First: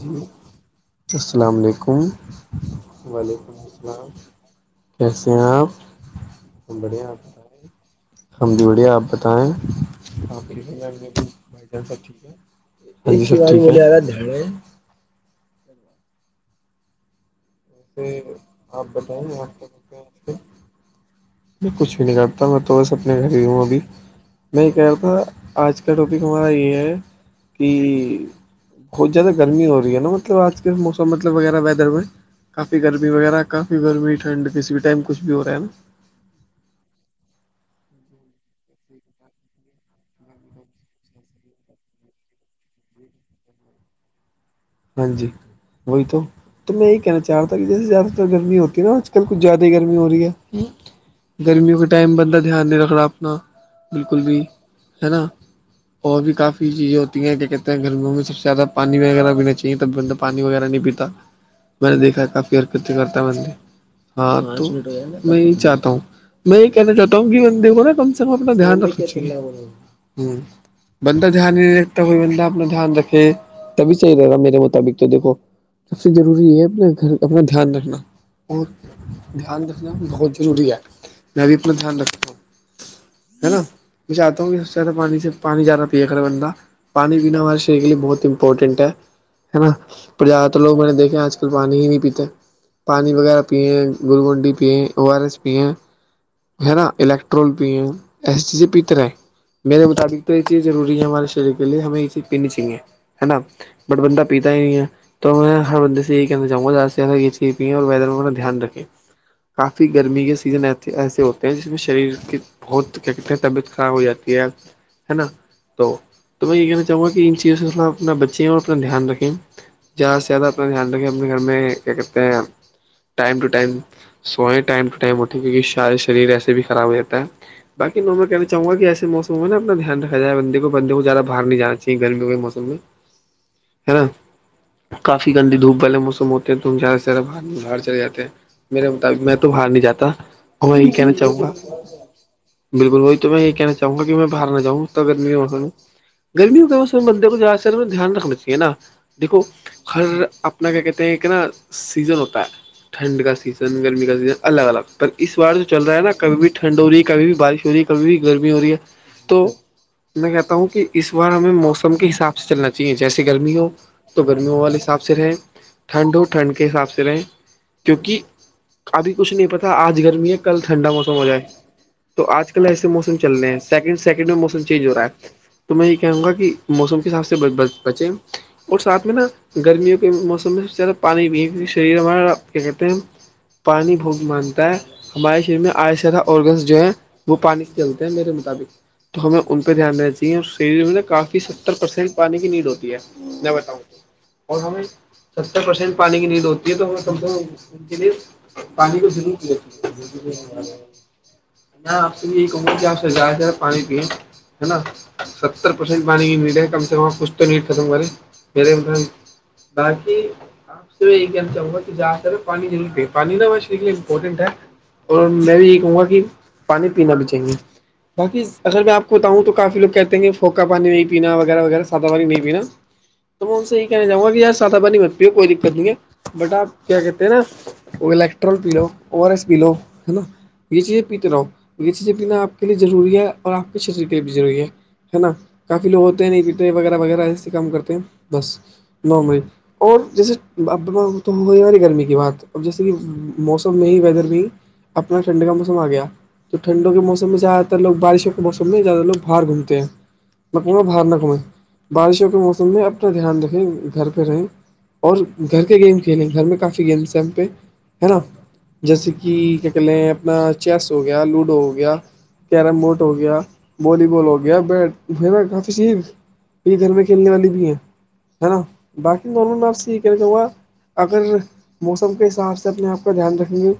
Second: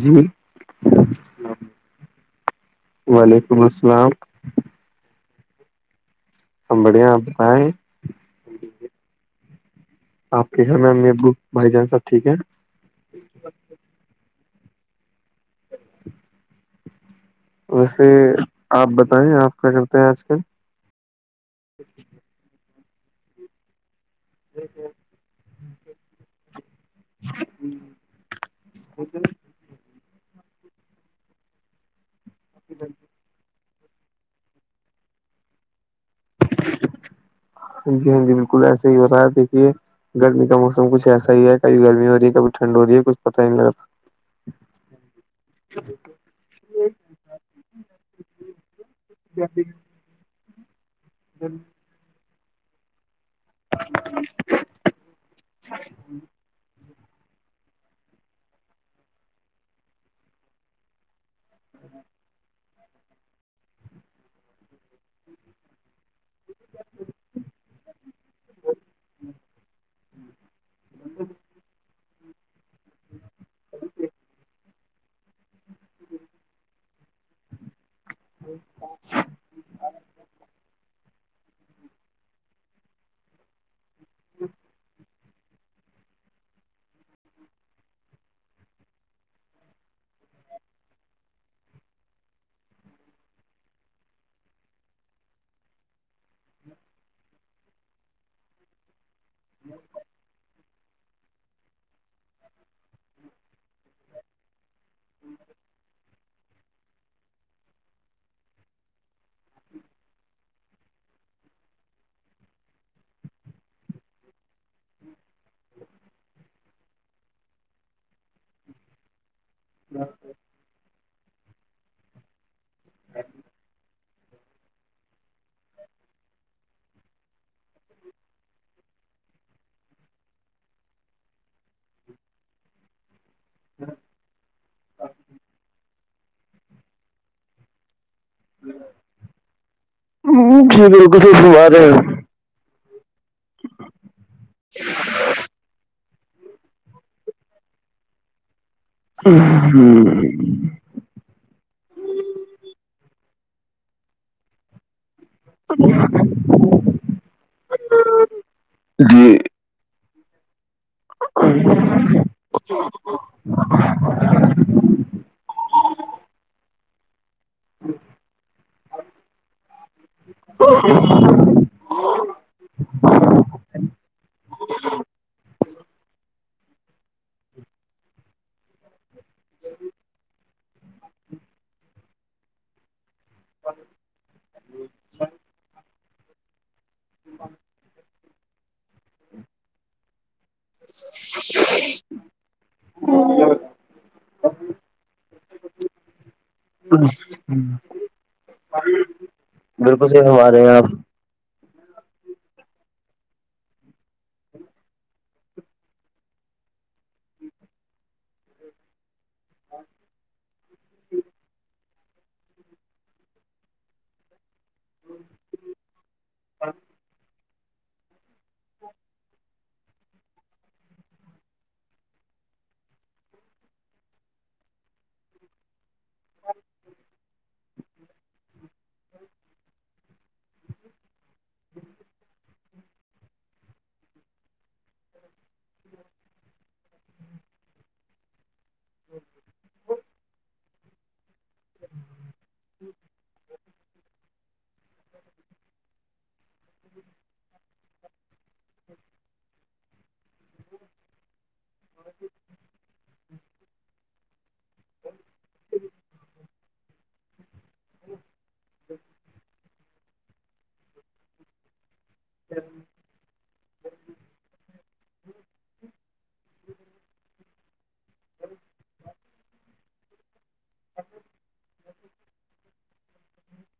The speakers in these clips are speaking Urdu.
جی السلام علیکم وعلیکم السلام کیسے آ ہم بڑیا بڑھیا آپ بتائیں ہم دیی بڑھیا آپ بتائیں آپ کے گھر میں ابو بھائی جان سب ٹھیک ہیں ایک بول گا ہے ویسے آپ بتائیں آپ کیا کرتے ہیں آج کل میں کچھ بھی نہیں کرتا میں تو بس اپنے گھر ہی ہوں ابھی میں یہ کہہ رہا تھا آج کا ٹاپک ہمارا یہ ہے کہ بہت زیادہ گرمی ہو رہی ہے نا مطلب آج کے موسم مطلب وغیرہ ویدر میں کافی گرمی وغیرہ کافی گرمی ٹھڈ کسی بھی ٹائم کچھ بھی ہو رہا ہے نا جی ہاں جی بالکل ایسا ہی ہو رہا ہے دیکھیے گرمی کا موسم کچھ ایسا ہی ہے کب گرمی ہو رہی ہے کبھی ٹھڈ ہو رہی ہےچھ پتہ نہیں لگ رہا ہاں جی وہی تو میں یہی کہنا چاہ رہتا تھا کہ جیسے زیادہ تر گرمی ہوتی ہے نا آج کل کچھ زیادہ گرمی ہو رہی ہے گرمیوں کے ٹائم بندہ دھیان نہیں رکھ رہا آپ انا بالکل بھی ہے نا اور بھی کافی چیزیں تی کیا کہتے ہیں گھرموں میں سب سے زیادہ پانی وغیرہ پینا چاہیے تب بندہ پانی وغیرہ نہیں پیتا میں نے دیکھا ہے کافی ہرکت کرتا بند ہاں تو میں یہی چاہتا ہوں میں یہ کہنا چاہتا ہوں کہ میں دا کم سے کم اپنا دھیان رکھ ہوں بند دان رتا ہوئی بندا اپنا دھیان رکھے تبھی صحیح رہے گا میرے مطابق تو دیکھو سب سے ضروری یہ ہے اپ گھر اپنا دھیان رکھنا اور جی دھیان رکھنا بہت ضروری ہے میں بھی اپنا دھیان رکھ دا ہے نا میں چاہتا ہوں اس زیادہ پانی سے پانی زیادہ پییا کرا بند پانی پینا ہمارے شریر کے لیے بہت امپورٹینٹ ہے ہے نا پر زیادہر لوگ میں نے دیکھے آج کل پانی ہی نہیں پیتے پانی وغیرہ پئیں گلگنڈی پئیں او آر ایس پئیں ہے نا الیکٹرول پیے ایے چیز سے پیتے رہے ہیں میرے مطابق تو یہ چیز ضروری ہے ہمارے شریر کے لیے ہمیں یہ چیز پیننی چاہیے ہے نا بٹ بندہ پیتا ہی نہیں ہے تو میں ہر بندے سے یہ کہ چں گا یہ چزی وا دھیان رکھے کافی گرمی کے سیزن ایسے ہوتے ہیں جس میں شریر کے بہت کیا کہتے ہیں طبیعت خراب ہو جاتی ہے ہے نا تو میں یہ کہنا چاہوں گا کہ ان چیزوں کےوڑ اپنا بچیں اور اپنا دھیان رکھیں زیادہ سے زیادہ اپنا دھیان رکھیں اپنے گھر میں کیا کہتے ہیں ٹائم ٹو ٹائم سوئےیں ٹائم ٹو ٹائم ہوتی ہیں کیونکہ سارے شریر ایسے بھی خراب رہتا ہے بای نو میں کہ چاہوں گا کہ ایسے موسم میں اپنا دھیان رکھاائے بندے کو بندے کو زیاد بر نہیں جانیں گرمیوں کے موسم میں ہے نا کافی گندی دھوپ والے موسم ہوتے ہیں تو ہم زیادہ سے سدے باہر میں باہر چلے جاتے ہیں میرے مطابق میں تو باہر نہیں جاتا اور میں یہی کہنا چاہوں گا بالکل وہی تو میں یہی کہنا چاہوں گا کہ میں باہر نہ جاںگررمی گرمیوں کے موسم میں بندر کو جا سر دھیان رکھنااہے نا دیکھو ہر اپنا کیا کہتے ہیں کہ نا سیزن ہوتا ہے ٹھنڈ کا سیزن گرمی کا سیزن الگ الگ پر اس بار جو چل رہا ہے نا کبھی بھی ٹھنڈ ہو رہی ہے کبھی بھی بارش ہو رہی ہے کبھی بھی گرمی ہو رہی ہے جی تو میں کہتا ہوں کہ اس بار ہمیں موسم کے حساب سے چلنا چاہیے جیسے گرمی ہو تو گرمیوں والے حساب سے رہیں ٹھنڈ ہو ٹھنڈ کے حساب سے رہیں کیونکہ ابھی کچھ نہیں پتا آج گرمی ہے کل ٹھنڈا موسم ہو جائے تو آج کل ایسے موسم چل رہے ہیں سیکنڈ سیکنڈ میں موسم چینج ہو رہا ہے تو میں یہ کہوں گا کہ موسم کے حساب سے بچیں اور ساتھ میں نا گرمیوں کے موسم میں سب سے زیادہ پانی پینے شریر ہمارا کیا کہتے ہیں پانی بھہت مانتا ہے ہمارے شریر میں آس سےیادہ آرگنس جو ہیں وہ پانی کی جرت ہے میرے مطابق تو ہمیں ان پہ دھیان رہ چاہ شریر میں نب کافی ستر پرسینٹ پانی کی نیڈ ہوتی ہے میں بتاؤں اور ہمیں ستر پرسینٹ پانی کی نیند ہوتی ہے تو کم سے کے لیے پانی کو ضرور کیا آپ سے یہی کہوں گی کہ آپ سے جا پانی پیین ہے نا ستر پرسینٹ پانی کی نیٹ ہے کم سے کم کچھ تو نیٹ ختم کری پیرم باقی آپ سے یہی کہنا چاہوں گا کہ زدہ تر پانی ضرور پی پانی نا امپورٹینٹ ہے اور میں بھی یہی کہوں گا کہ پانی پینا بھی چاہیے باقی اگر میں آپ کو بتاؤں تو کافی لوگ کہتے ہیں کہ پھوکا پانی نہیں پینا وغیرہ وغیرہ سادہ پانی نہیں پینا تو میں ان سے یہی کہ چاہوں گا کہ یار سات بانی ہی مت پی ہو کوئی دقت نہیں ہے بٹ آپ کیا کہتے نا الیکٹرال پی لو او آر ایس پی لو ہے نا یہ چیزیں پیتے رہاووں یہ چیزیں پینا آپ کے لیے ضروری ہے اور آپ کے شریر کے لیے بھی ضروری ہے ہے نا کافی لوگ ہوتے ہیں نہیں پیٹے وغیرہ وغیرہ ایسے کام کرتے ہیں بس نو مری اور جیسے ا تو ہوئی ہماری گرمی کی بات اور جیسے کہ موسٹ میں ہی ویدر میں اپنا ٹھنڈ کا موسم آ گیا تو ٹھنڈوں کے موسم میں زیادہ تر لوگ بارشوں موسم میں زیادہ لوگ باہر گھومتے ہیں مکو میں باہر نہ گھومیں بارشوں کے موسم میں اب دھیان رکھیں گھر پہ رہیں اور گھر کے گیم کھیلیں گھر میں کافی گیمس ہیں ہم پہ ہے نا جیسے کہ کیا کہ لیں ہیں اپنا چیس ہو گیا لوڈو ہو گیا کیرم بورڈ ہو گیا والی بال ہو گیا بیٹ ہے نا کافی سی یہ گھر میں کھیلنے والی بھی ہیں ہے نا باقی دونوں میں آپ سے یہ کہ کہوں گا اگر موسم کے حساب سے اپنے آپ کا دھیان رکھیں گے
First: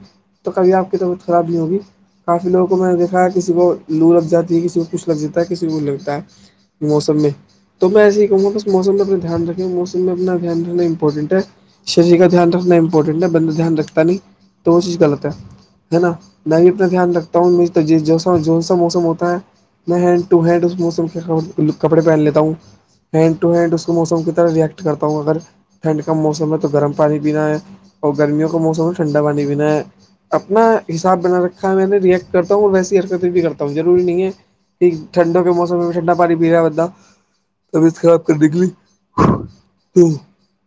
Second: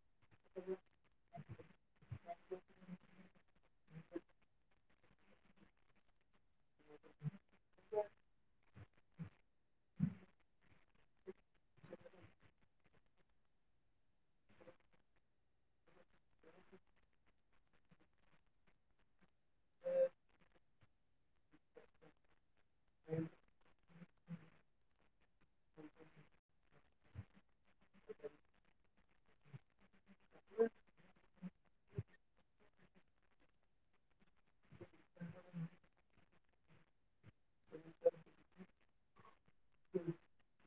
تو کبھی آپ کی طبیعت خراب نہیں ہوگی کافی لوگوں کو میں نے دیکھا کسی کو لو لگ جاتی ہے کسی کو کچھ لگ جاتا ہے کسی کو لگتا ہے موسم میں تو میں ایسے ہی کہوں گا بس موسم میں اپنا دھیان رکھیں موسم میں اپنا دھیان رکھنا امپورٹینٹ ہے شریر کا دھیان رکھنا امپورٹنٹ ہے بندہ دھیان رکھتا نہیں تو وہ چیز غلط ہے ہے نا میں بھی اپنا دھیان رکھتا ہوں ما جو سا موسم ہوتا ہے میں ہینڈ ٹو ہینڈ اس موسم کے کپڑے پہن لیتا ہوں ہینڈ ٹو ہینڈ اس تو موسم کی طرح ریئیکٹ کرتا ہوں اگر ٹھنڈ کا موسم ہے تو گرم پانی پینا ہے اور گرمیوں کا موسم میں ٹھنڈا پانی پینا ہے اپنا حساب بنا رکھا ہے میں نے رییکٹ کرتا ہوں اور ویسی حرکتیں بھی کرتا ہوں ضروری نہیں ہے ٹھنڈوں کے موسم میں بھی ٹھنڈا پانی پی رہا ہے بندہ طبیعت خراب کرنے کے لی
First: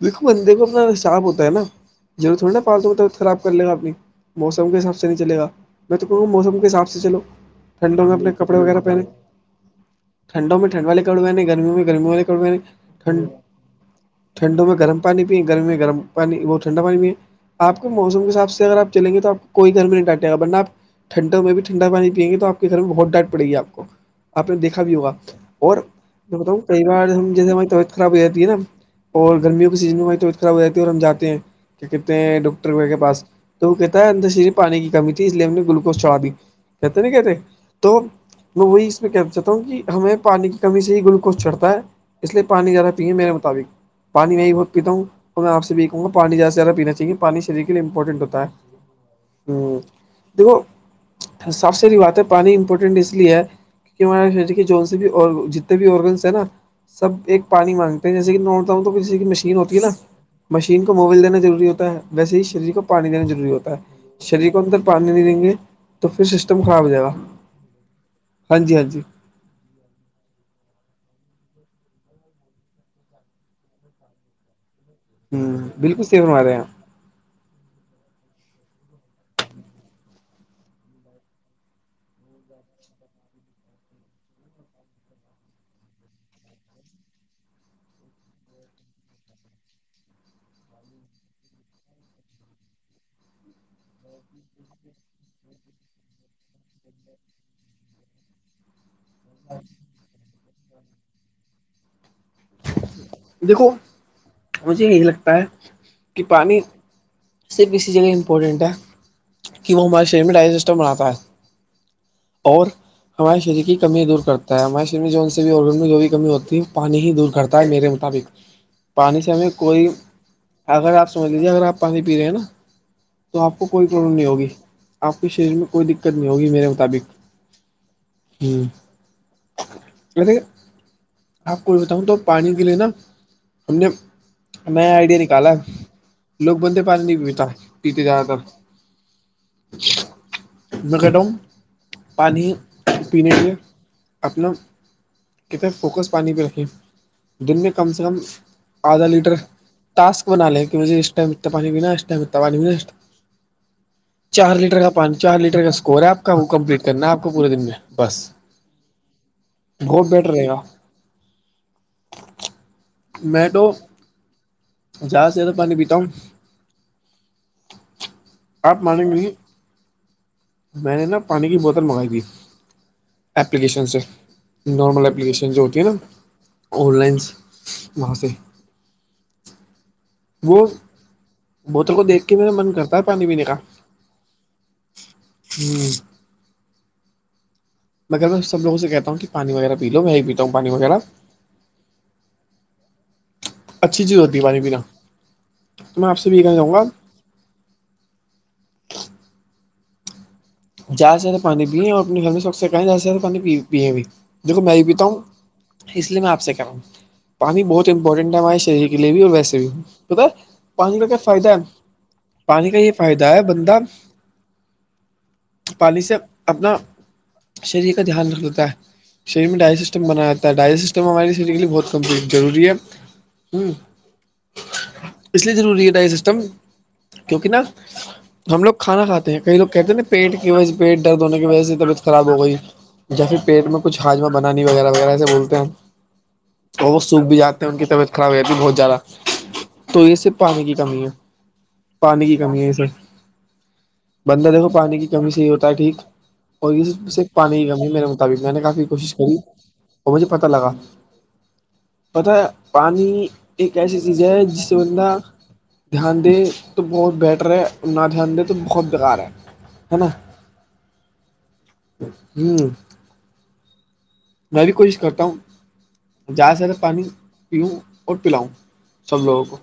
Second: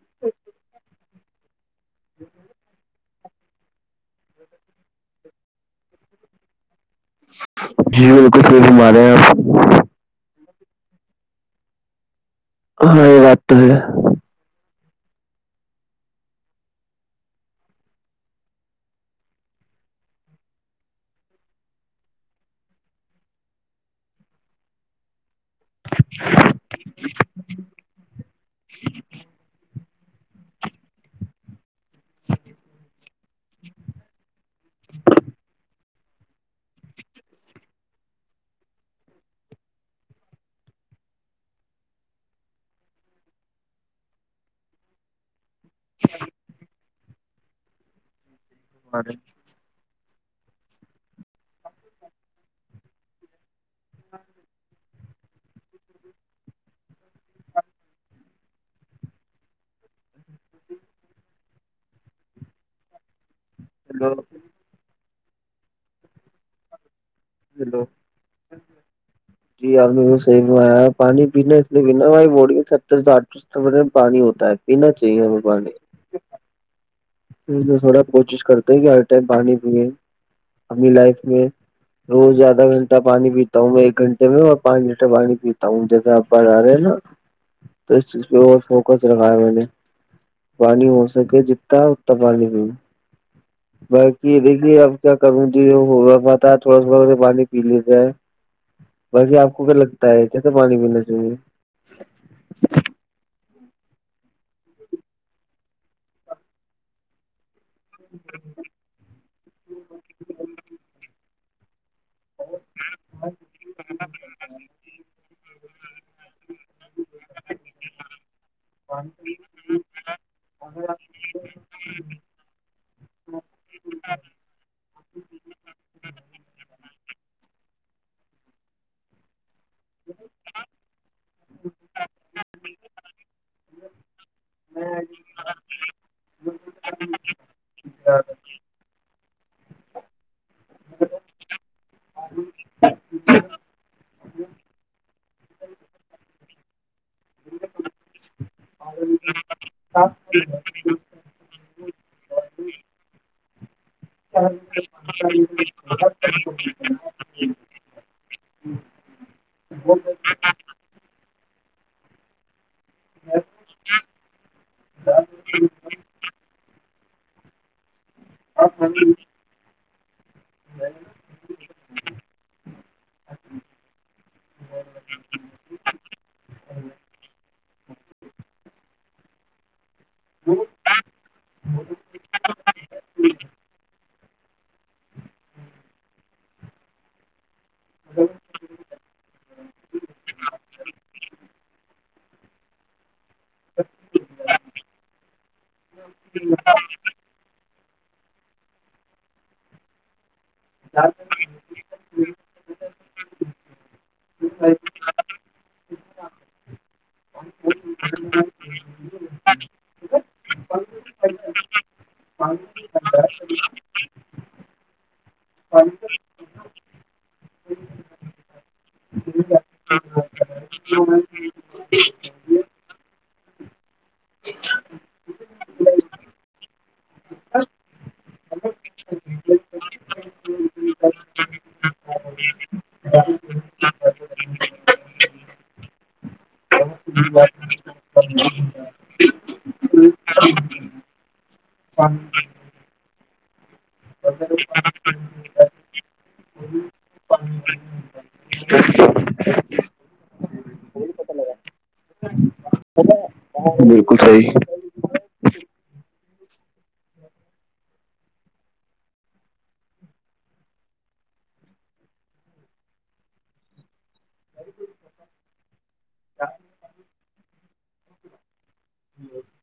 دیکھو بندے کو اپنا رساب ہوتا ہے نا ضور تھوڑ ن پال د گا تو خراب کر لے گا اپنی موسم کے حساب سے نہیں چلے گا میں تو کہوں گا موسم کے حساب سے چلو ٹھنڈوں جی میں بالکل سم رہے ہیں آپ ٹھڈوں میں ٹھڈ والے کڑوئے ہیں گرمی میں گمی والے کڑوے ہیں ہاں یہ بات تو ہے ٹھنڈوں میں گرم پانی پییں گرم میں گم پانی بہت ٹھنڈا پانی پئیں آپ کو موسم کے حساب سے اگر آپ چلیں گے تو آ کوئی گھر میں نہیں ڈٹے گا ورنہپ ٹنڈوں میں بھی ٹھڈا پانی پئیں گ توپ گ سر میں بہ ڈر پے گی آپ کو آپ نے دیکھا بھی ہوگا اور میں بتاؤ کئی بار ہم جیسے ہمارے طبیعت خراب ہو جاتی ہے نا اور گرمیوں کے سیزن میں ہم طبیت خراب ہو جاتی ہے اور ہم جاتے ہیں کیا کہتے ہیں ڈاکٹر کے پاس تو وہ کہتا ہے اندر سےرف پانی کی کمی تھی اس لیے ہم نے گلوکوز چڑھا دی کہتے ن کہتے تو میں وہی اس پہ کہنا چاہتا ہوں کہ ہمیں پانی کی کمی سے ہی گلوکوز چڑھتا ہے اس لیے پانی زیادہ پیے میرے مطابق پانی وہ بہت پیتا ہوں تو میں آ سے بھی یہ کہوں گا پانی زیادہ سے زیادہ پینا چاہیے پانی شر کےے امپورٹنٹ ہوتا ہے اے ہ دیکھو ساف سری بات ہے پانی امپورٹینٹ اس لیے ہے کہ ہمارے شریر کے جون سے بھی آ جتنے بھی آرگنس ہیں نا سب ایک پانی مانگتے ہیں جیسے کہ نوڑتا تو ج کی مشین ہوتی ہے نا مشین کو مول دینا ضروری ہوتا ہے ویسے ہی شریر کو پانی دینا ضروری ہوتا ہے شریر کو اندر پانی نہیں دیں گے تو پھر سسٹم خراب ہو جائے گا ہیلو ہاں جی ہاں جی جیار میر کو صیح میں آایا ہے پانی پینا اس لیے بناا وہائی بوڑیترٹھ ے میں پانی ہوتا ہے پینا چاہیے ہمیں پانی بالکلیف بو رہے ہیںپ تھوڑا کوشش کرتے ہیں کہ ہر ٹائم پانی پیں اپنی لائف میں روز آدھا گھنٹہ پانی پیتا ہوں میں ایک گھنٹے میں اور پانچ لییٹر پانی پیتا ہوں جیسے آپ پڑھا رہے ہیں نا تو اس چیز پہ اور فوکس رکھا ہے میں نے پانی ہو سکے جتتا اتنا پانی بھی [inaudible] باقی دیکھیے اب کیا کروں ج ہو رہا پتا ہے تھوڑا س بہت پانی پی لیتا ہے [inaudible] باق آپ کو کیا لگتا ہے کیسے پانی پینا چاہیے دیکھو مجھے یہی لگتا ہے کہ پانی صرف اسی جگہ امپورٹنٹ ہے کہ وہ ہمارے شریر میں ڈائجسسٹم بناتا ہے اور ہمارے شریر کی کمی دور کرتا ہے ہمارے شریر میں جون سے بھی آرگن میں جو بھی کمی ہوتی ہے وہ پانی ہی دور کرتا ہے مطابق پانی سے ہمیں کوئی اگر آ سمجھجیے اگر آپ پانی پی رہے ہیں نا تو آپ کو کوئی پرابلم نہیں ہوگ آپ کے شریر میں کوئی دقت نہیں ہوگی مے ب [inaudible] آپ کوئی بتاؤں تو پانی کے لیے نا ہم نے نیا آئیڈیا نکالا لوگ بندے پانی نہیں بییتا پیتے جیا رہا تھا مق دوں پانی پینے کے اپنا کتاب فوکس پانی پہ رکھیں دن میں کم سے کم آدھا لیٹر اسک بنا لیں کہ مجھے اس ٹائم پانینااسٹائ میں پانی چار لیٹر کا پان چار لیٹر کا اسکور ہے آپ کا وہ کمپلیٹ کرنا ہے آپ کو پورے دن میں بس بہت بیٹر رہے گا میں تو زیادہ سے زیادہ پانی پیتا ہوں آپ مان گے میں نے نا پانی کی بوتل منگائی تھی اپپلیکیشن سے نارمل اپلیکیشن جو ہوتی ہے نا آن لائنس وہاں سے [inaudible] وہ بوتل کو دیکھ کے میرا من کرتا ہے پانی پینے کا ہوں مگر میں سب لوگوں سے کہتا ہوں کہ پانی وغیرہ پی لو میں ہی پیتا ہوں پانی وغیرہ اچھی چیز ہوتی ہے پانی پینا تو میں آپ سے بھی کہا جاؤں گا زیادہ سے زیادہ پانی پییں اور اپنے گھر میں سق سے کہیں زیادہ زیادہ پانی پیئے بھی دیکو میں ہی پیتا ہوں اس لیے میں آ سے کہ رہ ہوں پانی بہت امپورٹنٹ ہے ہمارے شریر کے لیے بھی اور ویسے بھی بت پانی کیا فائدہ ہے پانی کا یہ فائدہ ہے بندہ پانی سے اپنا شریر کا دھیان رکھ لیتا ہے شریر میں ڈائ سسٹم بنایا جا ہے ڈائ سسٹم ہمارے شریر کے لیے بہت کم ضروری ہے ہوں اس ضروری ہے ڈائی سسٹم کیونکہ نا ہم لوگ کھانا کھاتے ہیں کئی لوگ کہتے ہیں نا پیٹ کی وجہ سے پیٹ درد ہونے کی وجہ سے طبیعت خراب ہو گئی یا پھر پیٹ میں کچھ ہاجہ بنانی وغیرہ وغیرہ ایس سے بولتے ہیں اور وہ سوکھ بھی جاتے ہیں ان کی طبیعت خراب ہے بھی بہت زیادہ تو یہ صرف پانی کی کمی ہے پانی کی کمی ہے اسے بندہ دیکھو پانی کی کمی سےی ہوتا ہے ٹھیک اور یہ سے پانی کی کمی میرے مطابق میں نے کافی کوشش کری اور مجھے پت لگا پتا ہے پانی ایک ایسی چیز ہے جس بندہ دھیان دے تو بہت بیٹر ہے اور نہ دھیان دے تو بہت بیکار ہے [inaudible] میں بھی کوشش کرتا ہوں زیادہ زیادہ پانی پیوں اور پلاؤں سب لوگوں کو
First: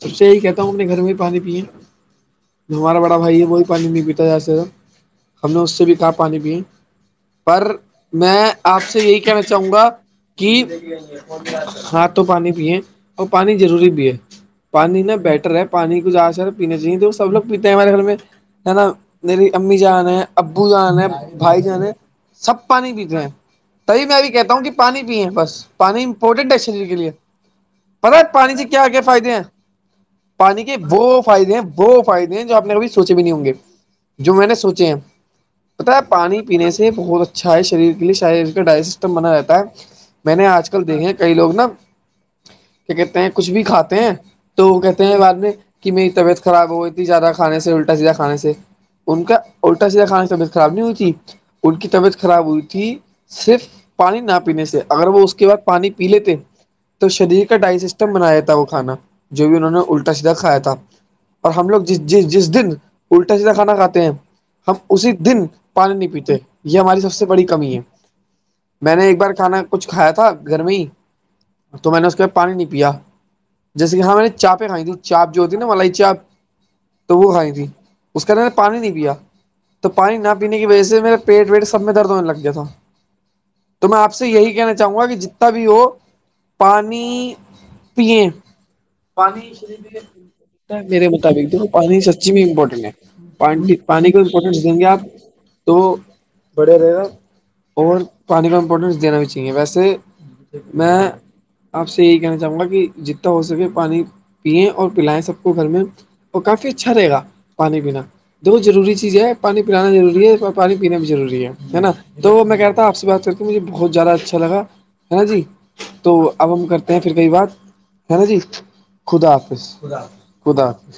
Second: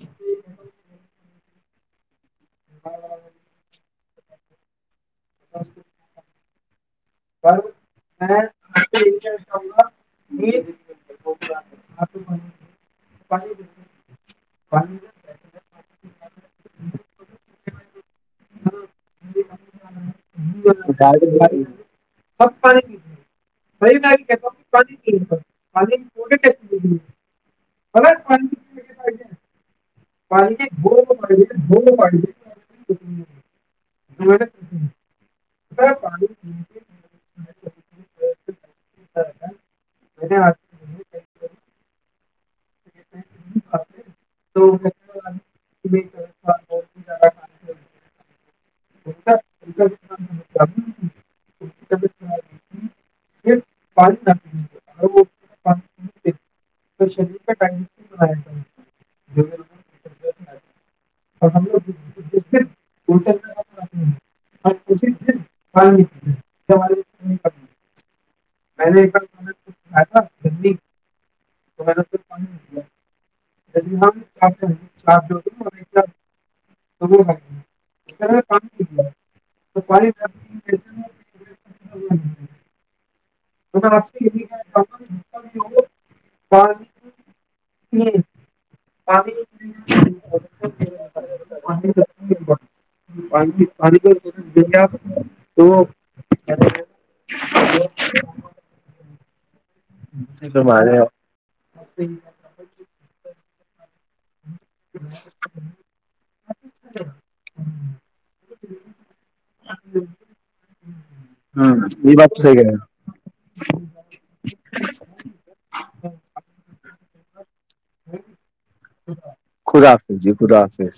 سب سے یہی کہتا ہوں اپنے گھر میں ہی پانی پے جو ہمارا بڑا بھائی ہے وہ بھی پانی نہیں پیتا ہے جیسے ہم نے اس سے بھی کہا پانی پ پر میں آپ سے یہی کہنا چاہوں گا کہ ہاں تو پانی پیے اور پانی ضروری بھی ہے پانی نا بیٹر ہے پانی کو جا سر پیا چاہیے تو وہ سب لوگ پیتے ہیں ہمارے گھر میں ہے نا میری امی جان ہے ابو جان ہے بھائی جان چاہیے ہے سب پانی پیتے ہیں تبھی میں بھی کہتا ہوں کہ پانی پیے بس بال پانی امپورٹنٹ ہے شریر کے لیے پتا ہے پ پانی چ کیا کیا فائد ہیں پانی کے وہ فائدے ہیں وہ فائدے ہیں جو آپ نے کبھی سوچے بھی نہیں ہوں گے جو میں نے سوچے ہیں پتایا پانی پینے سے بہت اچھا ہے شریر کے لیے شاعر ڈائ سسٹم بنا رہتا ہے میں نے آج کل دیکھے کئی لوگ نا کیا کہتے ہیں کچھ بھی کھاتے ہیں تو وہ کہتے ہیں بعد میں کہ میری طبیعت خراب ہو گئی تھی زیادہ کھانے سے الٹا سیدھا کھانے سے ان کا الٹا سیدھا خان کی طبیعت خراب نہیں ہوئی تھی ان کی طبیعت خراب ہوئی تھی صرف پانی نہ پینے سے اگر وہ اس کے بعد پانی پی لیتے تو شریر کا ڈائی سسٹم بنایا تھا وہ کھانا جو بھی انہوں نے الٹا سیدھا کھایا تھا اور ہم لوگ جس جس دن الٹا سیدھا کھانا کھاتے ہیں ہم اسی دن پانی نہیں پیتے یہ ہماری سب سے بڑی کمی ہے میں نے ایک بار کھانا کچھ کھایا تھا گھر میں ہی تو میں نے اس کے پانی نہیں پیا جیسے کہ ہاں میں نے چا پیں کھائی تھی چاپ جو ہوتی نا ملائی چاپ تو وہ کھائی تھی اس کا ان نے پانی نہیں پیا تو پانی نہ پینے کی وجہ سے میرا پیٹ ویٹ سب میں درد ہونے لگ گیا تھا تو میں آپ سے یہی کہنا چاہوں گا کہ جتنا بھی ہو پانی پیے پانی میرے مطابق دیکھو پانی سچی میں امپورٹنٹ ہے پ پانی کا امپورٹنس دیں گے آپ تو بڑھیا رہے گا اور پانی کا امپورٹینس دینا بھی چاہیے ویسے میں ہمارے ہ آپ سے یہی کہنا چاہوں گا کہ جتنا ہو سکے پانی پئیں اور پلائیں سب کو گھر میں اور کافی اچھا رہے گا پانی پینا دو ضروری چیز ہے پانی پلانا ضروری ہے اور پانی پینا بھی ضوری ہے نا یہ بات تو صحیح میں کہہ رہے کہتا ہ آ ہیں سے بات کر کے مجھے بہت زیادہ اچھا لگا ہے نا جی تو اب ہم کرتے ہیں پھر کئی بات ہے نا جی خدا حافظ خدا حا حافظ جی خدا حافظ